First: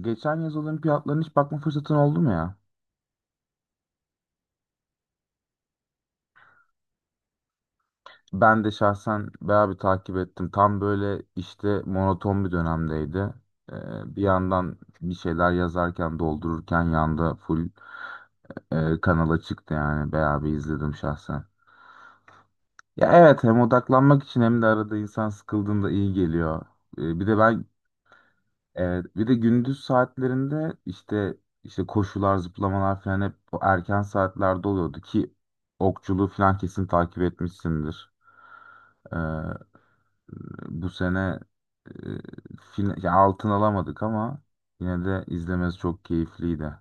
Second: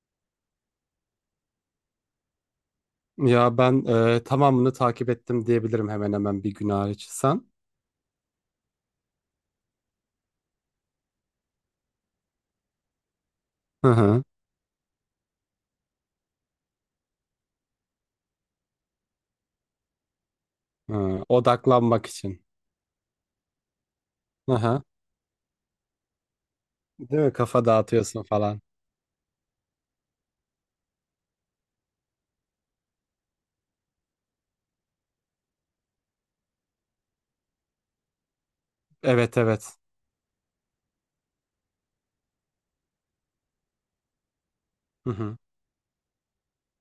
Geçen yaz olimpiyatlarına hiç bakma fırsatın oldu mu ya? Ya ben tamamını takip ettim diyebilirim hemen hemen bir gün hariç. Sen? Ben de şahsen bayağı bir takip ettim. Tam böyle işte monoton bir dönemdeydi. Hı Bir hı. yandan bir şeyler yazarken, doldururken yanda full kanala çıktı yani. Bayağı bir izledim Hı, şahsen. odaklanmak için. Ya evet, hem odaklanmak için Hı hem de hı. arada insan sıkıldığında iyi geliyor. Değil Bir mi? de ben Kafa dağıtıyorsun falan. evet, bir de gündüz saatlerinde işte koşular, zıplamalar falan hep bu erken saatlerde oluyordu ki okçuluğu falan kesin takip etmişsindir. Evet evet. Ee, Bu sene, e, ya altın alamadık ama yine Hı de hı. izlemesi çok keyifliydi.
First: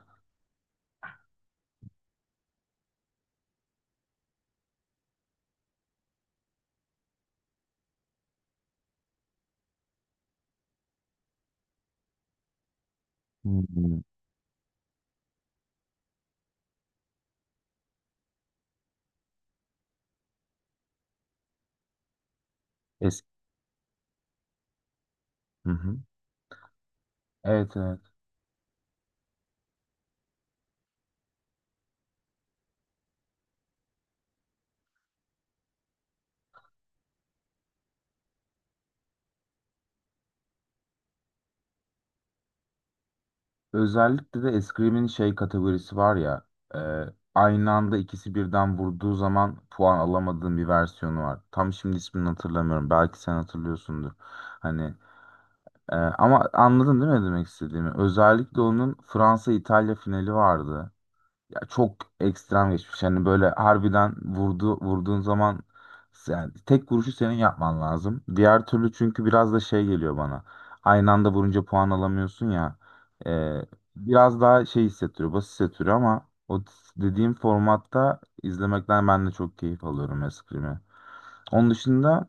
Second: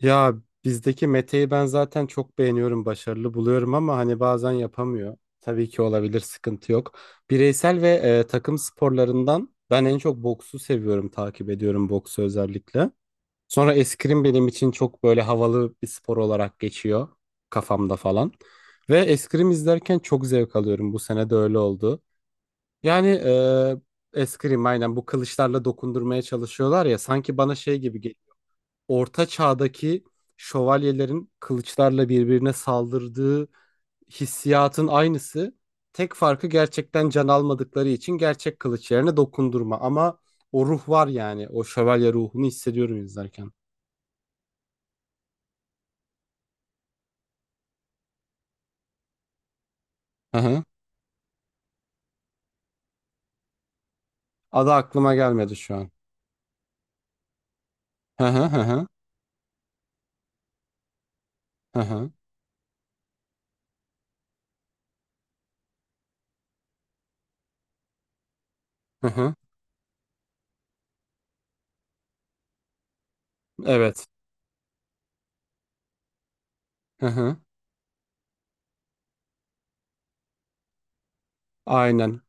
Ya bizdeki Mete'yi ben zaten çok beğeniyorum, başarılı buluyorum ama hani bazen yapamıyor. Tabii ki olabilir, sıkıntı yok. Bireysel ve takım sporlarından ben en çok boksu seviyorum, takip ediyorum boksu özellikle. Sonra Hmm. eskrim benim için çok böyle havalı bir spor olarak geçiyor kafamda falan. Ve eskrim izlerken çok zevk alıyorum. Bu sene de öyle oldu. Yani Es- eskrim aynen bu kılıçlarla Hı hı. dokundurmaya çalışıyorlar ya sanki bana Evet, şey evet. gibi geliyor. Orta çağdaki şövalyelerin kılıçlarla birbirine saldırdığı hissiyatın aynısı. Tek farkı gerçekten can almadıkları için gerçek kılıç yerine dokundurma. Ama o ruh var yani. O şövalye ruhunu hissediyorum izlerken. Özellikle de eskrimin şey kategorisi var ya, e, aynı anda ikisi birden vurduğu zaman puan alamadığım bir versiyonu var. Tam şimdi ismini hatırlamıyorum. Belki sen hatırlıyorsundur. Adı Hani, aklıma gelmedi şu an. Ama anladın değil mi ne demek istediğimi? Hı hı Özellikle hı hı onun Fransa-İtalya finali vardı. Ya hı çok hı ekstrem geçmiş. Yani böyle harbiden vurdu, vurduğun zaman yani tek vuruşu senin yapman lazım. Diğer türlü hı çünkü hı. biraz da şey geliyor bana. Aynı anda vurunca puan alamıyorsun ya. Ee, Evet. Biraz daha şey hissettiriyor, basit hissettiriyor ama o Hı dediğim hı. formatta izlemekten ben de çok keyif alıyorum eskimi. Onun Aynen. dışında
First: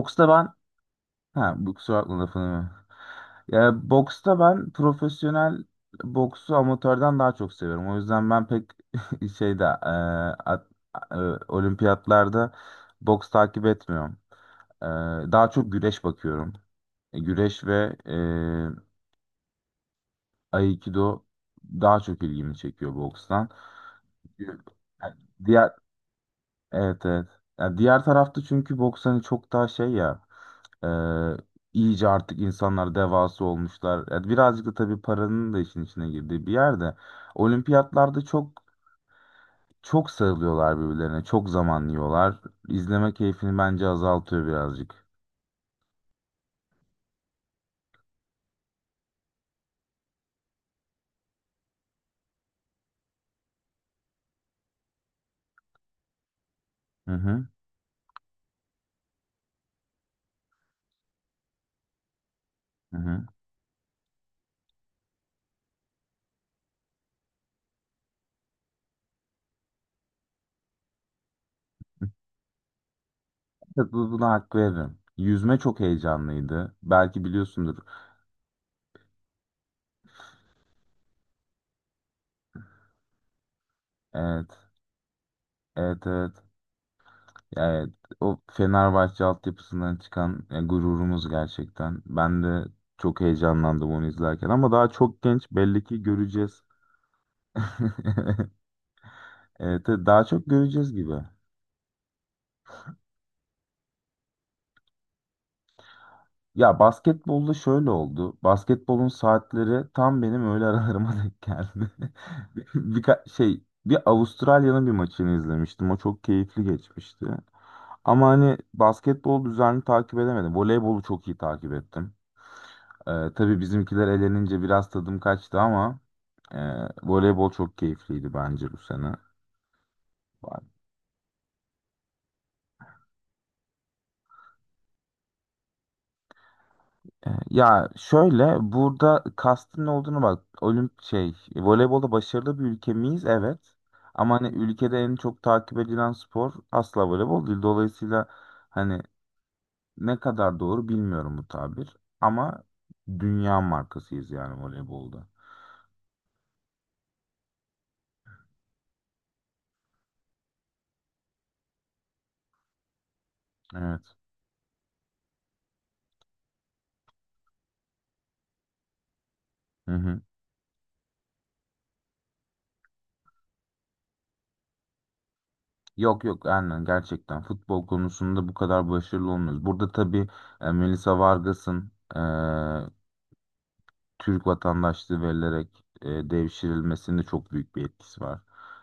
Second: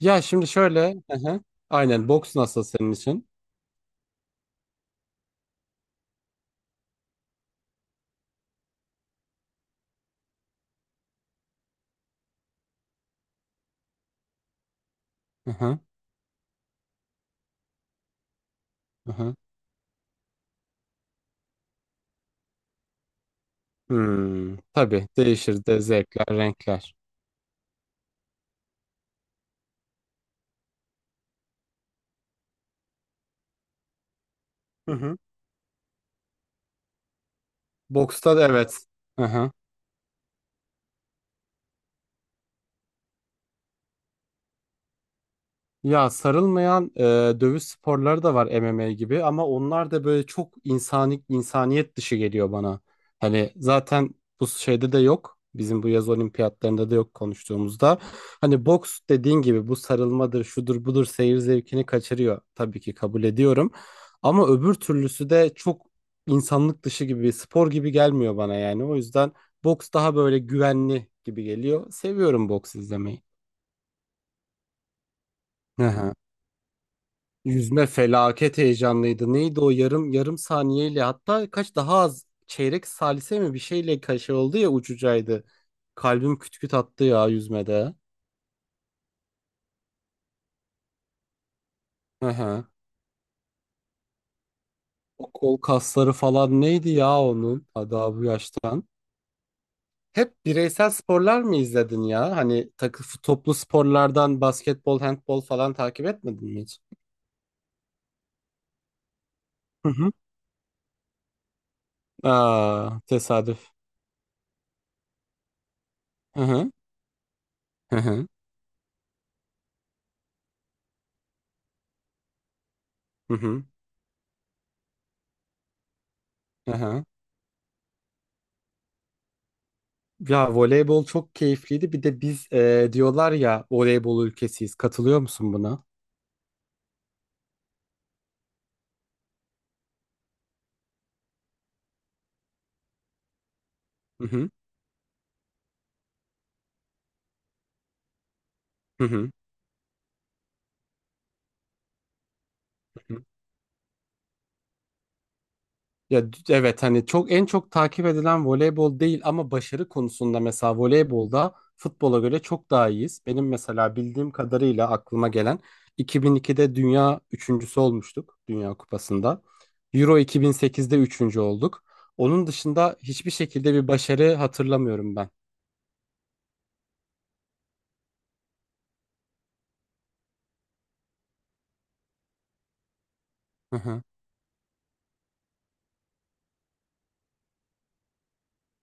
Ya şimdi ben şöyle. Hı hı. ha, bu kusura Aynen. bakma Boks nasıl lafını. senin için? Ya, boksta ben profesyonel boksu amatörden daha çok seviyorum. O yüzden ben pek şeyde at- e, olimpiyatlarda boks takip etmiyorum. E, Daha Hı çok hı güreş bakıyorum. Güreş ve hı hı. Aikido daha çok ilgimi çekiyor bokstan. Hmm, Çünkü tabii yani değişir diğer de zevkler, renkler. evet, evet. Yani diğer tarafta çünkü boks hani çok daha şey ya. Ee, iyice artık insanlar devası olmuşlar. Yani birazcık da Hı tabii hı. paranın da işin içine girdiği bir yerde. Olimpiyatlarda Boksta da çok evet. Hı hı. çok sarılıyorlar birbirlerine. Çok zaman yiyorlar. İzleme keyfini bence azaltıyor birazcık. Ya sarılmayan dövüş sporları da var MMA gibi ama onlar da böyle çok insani insaniyet dışı geliyor bana. Hani zaten bu şeyde de yok. Bizim bu yaz olimpiyatlarında da Hı yok hı. konuştuğumuzda. Hani boks dediğin gibi bu sarılmadır, şudur budur seyir zevkini kaçırıyor. Tabii ki Hı kabul hı. ediyorum. Ama öbür türlüsü de çok insanlık dışı gibi, spor gibi gelmiyor bana yani. O yüzden boks daha böyle güvenli gibi geliyor. Seviyorum boks izlemeyi. Evet, buna hak veririm. Yüzme çok heyecanlıydı. Belki biliyorsundur. Yüzme felaket heyecanlıydı. Neydi o yarım yarım saniyeyle hatta kaç daha az çeyrek salise mi bir şeyle kaşe Evet. oldu ya ucucaydı. Evet, evet. Kalbim küt küt attı ya Evet. yüzmede. O Fenerbahçe altyapısından çıkan gururumuz gerçekten. Hı Ben de hı. çok heyecanlandım onu izlerken, ama daha çok O genç, kol belli ki kasları falan göreceğiz. neydi ya onun daha bu yaştan. Evet, evet, daha Hep çok bireysel göreceğiz gibi. sporlar mı izledin ya? Hani takı toplu sporlardan basketbol, handbol falan takip etmedin mi Ya hiç? basketbolda şöyle oldu. Basketbolun saatleri Hı hı. tam benim öğle aralarıma denk geldi. Aa, tesadüf. Bir Avustralya'nın bir maçını izlemiştim. O çok Hı keyifli hı. geçmişti. Hı hı. Ama hani basketbol düzenli takip edemedim. Voleybolu çok iyi takip ettim. Hı Tabii hı. bizimkiler elenince biraz tadım kaçtı ama e, Hı hı. voleybol çok keyifliydi bence bu sene. Ya voleybol çok keyifliydi. Bir de biz diyorlar ya voleybol ülkesiyiz. Katılıyor musun buna? Ya şöyle, burada kastın ne olduğunu bak. Olimp şey voleybolda başarılı bir ülke miyiz? Evet. Hı Ama hani hı. ülkede en çok takip edilen spor asla voleybol değil. Dolayısıyla hani Hı hı. ne kadar doğru bilmiyorum bu tabir. Ama Hı hı. dünya markasıyız yani voleybolda. Ya evet hani çok en çok takip edilen voleybol değil ama başarı konusunda mesela voleybolda futbola göre çok daha iyiyiz. Benim mesela Evet. bildiğim kadarıyla aklıma gelen 2002'de dünya üçüncüsü olmuştuk Dünya Kupası'nda. Hı Euro hı. 2008'de üçüncü olduk. Onun dışında hiçbir şekilde bir başarı hatırlamıyorum ben. Yok yok, aynen, gerçekten futbol konusunda bu kadar başarılı olmuyoruz. Burada tabii Melissa Vargas'ın, Hı hı. Türk vatandaşlığı verilerek devşirilmesinde çok büyük bir etkisi var.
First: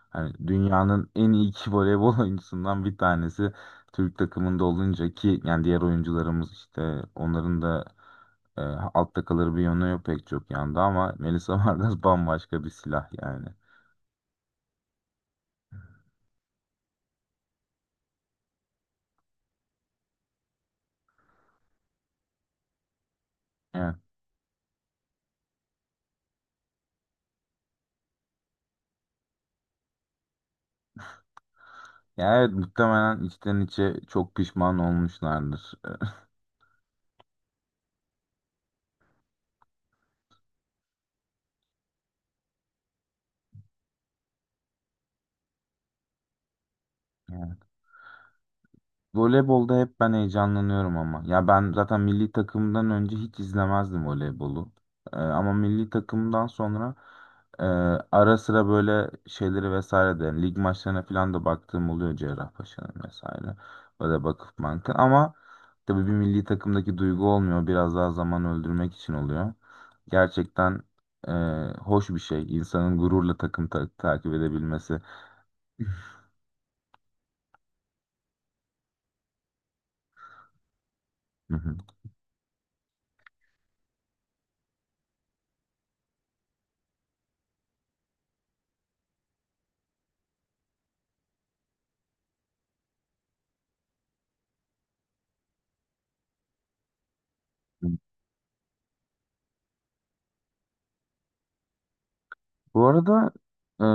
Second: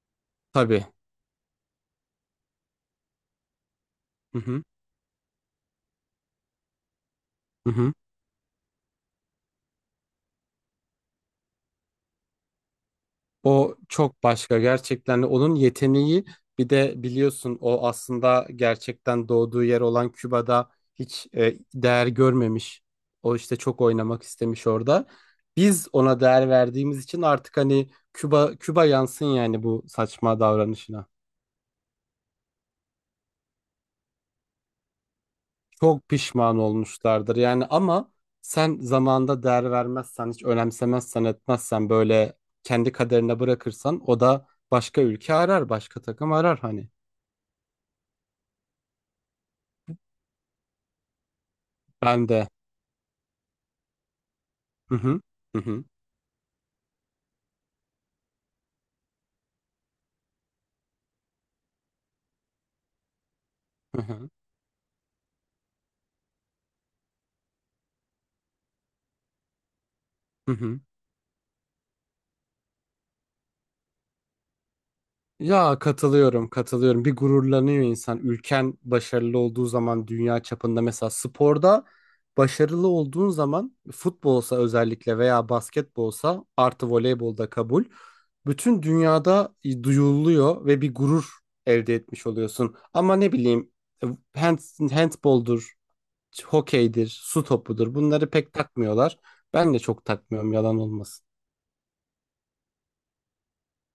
Hani Tabii. dünyanın en iyi iki voleybol oyuncusundan bir tanesi Türk Hı takımında hı. olunca ki yani diğer oyuncularımız işte onların Hı da hı. e, altta kalır bir yönü yok pek çok yanda, ama Melisa Vargas bambaşka bir silah yani. O çok başka gerçekten onun yeteneği bir de biliyorsun o aslında gerçekten doğduğu yer olan Küba'da hiç değer görmemiş. O işte çok Evet. oynamak istemiş orada. Biz ona değer verdiğimiz için artık hani Küba Küba yansın yani bu saçma davranışına. Yani evet, muhtemelen içten içe çok pişman olmuşlardır. Çok pişman olmuşlardır yani ama sen zamanında değer vermezsen, hiç önemsemezsen, etmezsen böyle kendi kaderine bırakırsan o da başka ülke arar, başka takım arar hani. Voleybolda hep ben heyecanlanıyorum ama. Ya ben zaten Ben milli de. takımdan önce hiç izlemezdim voleybolu. Hı hı. Ama Hı hı. milli takımdan sonra e, ara sıra böyle şeyleri vesaire de lig maçlarına falan da baktığım oluyor Cerrahpaşa'nın vesaire. Hı Böyle hı. bakıp bankın ama tabii bir milli takımdaki duygu olmuyor. Biraz daha zaman öldürmek için oluyor. Hı hı. Gerçekten e, hoş bir şey, insanın gururla takım takip edebilmesi. Ya katılıyorum, katılıyorum. Bir gururlanıyor insan. Ülken başarılı olduğu zaman dünya çapında mesela Hı sporda başarılı olduğun zaman futbolsa özellikle veya basketbolsa artı voleybolda kabul. Bütün dünyada duyuluyor ve bir gurur elde etmiş oluyorsun. Ama ne bileyim e, hand, handboldur, hokeydir, su hı. topudur bunları pek takmıyorlar. Ben de çok takmıyorum yalan olmasın. Bu arada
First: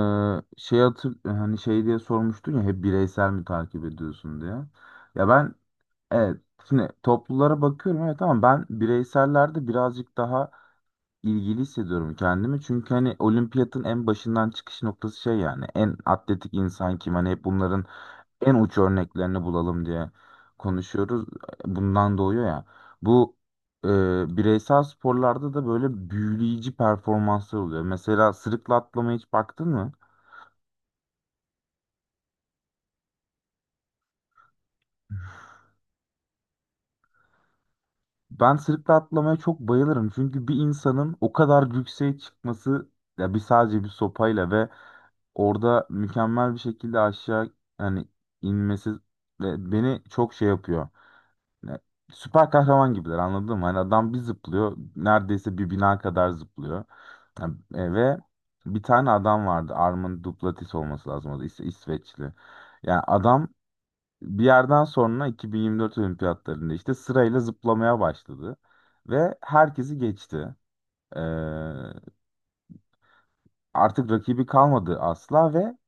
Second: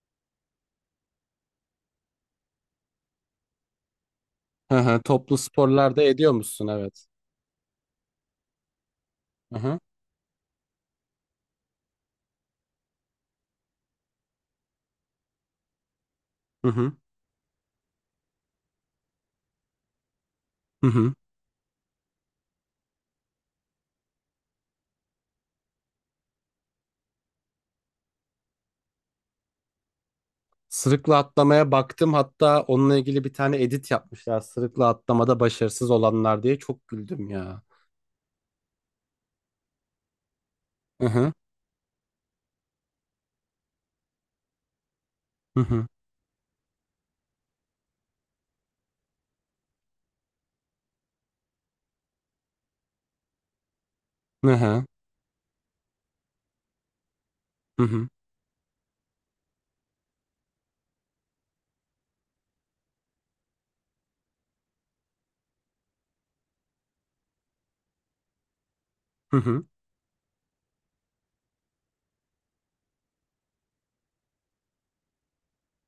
şey hatır hani şey diye sormuştun ya hep bireysel mi takip ediyorsun diye. Hı hı, Ya toplu ben sporlarda ediyor evet, musun? şimdi Evet. toplulara bakıyorum, evet, ama ben Hı bireysellerde hı. birazcık daha ilgili hissediyorum kendimi. Çünkü hani olimpiyatın en başından çıkış noktası şey, yani en atletik Hı hı. insan kim, hani hep bunların en uç örneklerini bulalım diye Hı hı. konuşuyoruz. Bundan doğuyor ya. Bu, e, bireysel sporlarda da böyle büyüleyici performanslar oluyor. Mesela sırıkla atlamaya hiç baktın mı? Sırıkla atlamaya baktım. Hatta onunla ilgili bir tane edit yapmışlar. Sırıkla atlamada başarısız olanlar diye çok güldüm ya. Ben sırıkla atlamaya çok bayılırım. Çünkü bir Hı insanın o hı. kadar yükseğe çıkması, ya bir, sadece bir sopayla ve Hı orada hı. mükemmel bir şekilde aşağı yani inmesi ve beni çok şey yapıyor. Ya, süper kahraman gibiler, anladın mı? Hani adam bir Hı zıplıyor, hı. neredeyse bir bina kadar zıplıyor. Ha, Hı hı. ve bir tane adam vardı. Armin Duplantis olması lazım. O da İsveçli. Yani adam bir yerden sonra 2024 olimpiyatlarında işte sırayla zıplamaya başladı. Hı Ve hı. herkesi geçti. Ee, Artık rakibi kalmadı asla ve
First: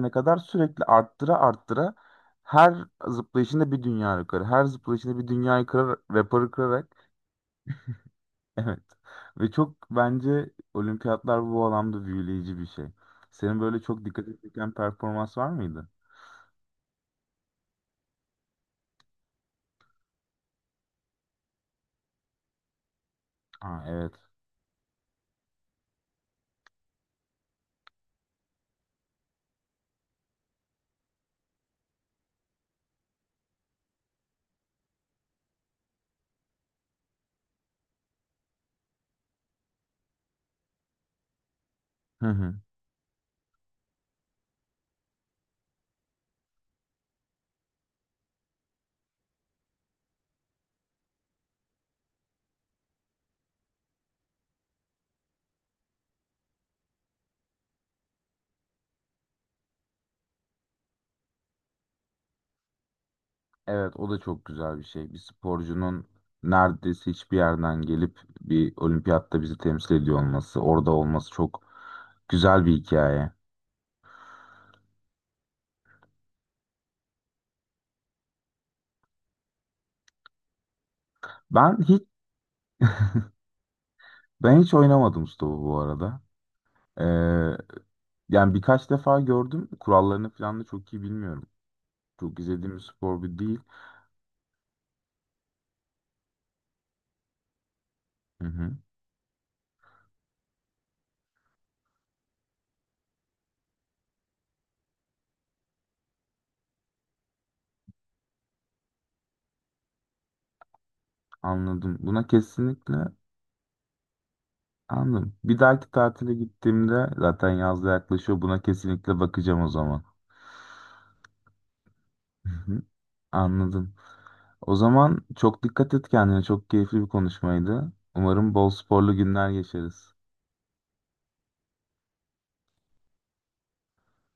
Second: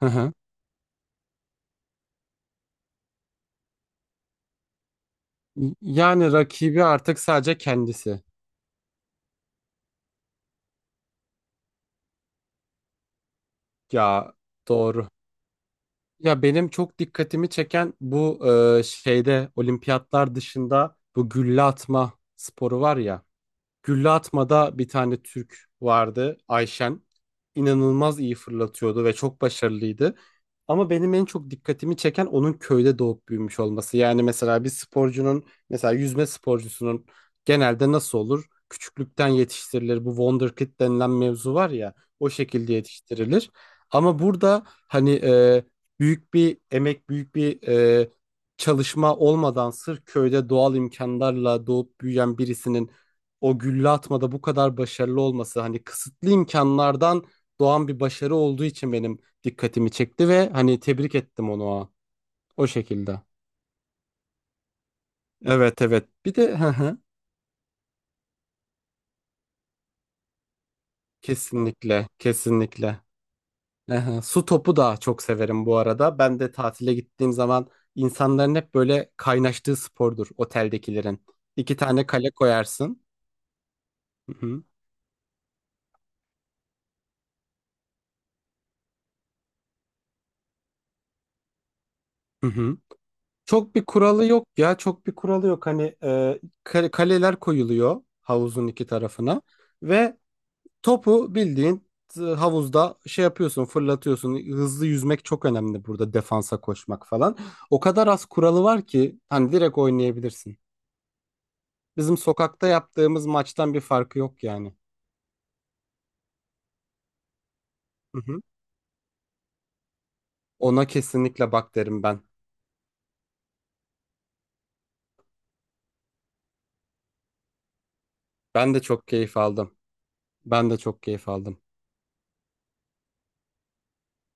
Hı hı. kadar sürekli arttıra arttıra her zıplayışında bir dünya rekoru, her zıplayışında bir dünya rekoru, Yani rekoru rakibi kırarak artık sadece kendisi. evet. Ve çok bence olimpiyatlar bu alanda büyüleyici bir şey. Senin böyle çok dikkat Ya çeken doğru. performans var mıydı? Ya benim çok dikkatimi çeken bu şeyde olimpiyatlar dışında bu gülle atma sporu var ya. Aa, Gülle evet. atmada bir tane Türk vardı Ayşen. İnanılmaz iyi fırlatıyordu ve çok başarılıydı. Ama benim en çok dikkatimi çeken onun köyde doğup büyümüş olması. Yani mesela bir sporcunun mesela yüzme sporcusunun genelde nasıl olur? Küçüklükten yetiştirilir. Bu wonderkid denilen mevzu var ya Hı o hı. şekilde yetiştirilir. Ama burada hani büyük bir emek, büyük bir çalışma olmadan sırf köyde doğal imkanlarla doğup büyüyen birisinin o gülle atmada bu kadar başarılı olması hani kısıtlı imkanlardan doğan bir başarı olduğu için benim dikkatimi çekti ve hani tebrik ettim onu o şekilde. Evet, o da çok güzel bir şey. Bir Evet sporcunun evet. Bir de hı hı. neredeyse hiçbir yerden gelip bir olimpiyatta bizi temsil ediyor olması, orada olması çok Kesinlikle güzel bir kesinlikle. hikaye. Hı hı. Su topu da çok severim bu arada. Ben de tatile gittiğim zaman insanların hep böyle kaynaştığı spordur oteldekilerin. İki Ben hiç tane kale koyarsın. Hı Ben hı. hiç oynamadım stopu bu arada. Ee, Yani birkaç defa gördüm. Kurallarını falan da çok iyi bilmiyorum. Çok Hı izlediğim hı. bir spor bir değil. Çok bir kuralı yok ya çok bir kuralı yok hani kaleler koyuluyor Hı havuzun hı, iki tarafına ve topu bildiğin havuzda şey yapıyorsun fırlatıyorsun hızlı yüzmek çok önemli burada defansa koşmak falan o kadar az kuralı var ki hani direkt oynayabilirsin anladım. bizim Buna sokakta kesinlikle yaptığımız maçtan bir farkı yok yani. anladım. Bir dahaki tatile gittiğimde zaten yaz da Hı yaklaşıyor. hı. Buna kesinlikle bakacağım o zaman. Ona kesinlikle bak derim ben. Hı hı, anladım. O zaman çok dikkat et kendine. Çok keyifli bir konuşmaydı. Umarım bol Ben de çok sporlu keyif günler aldım. geçeriz. Ben de çok keyif aldım.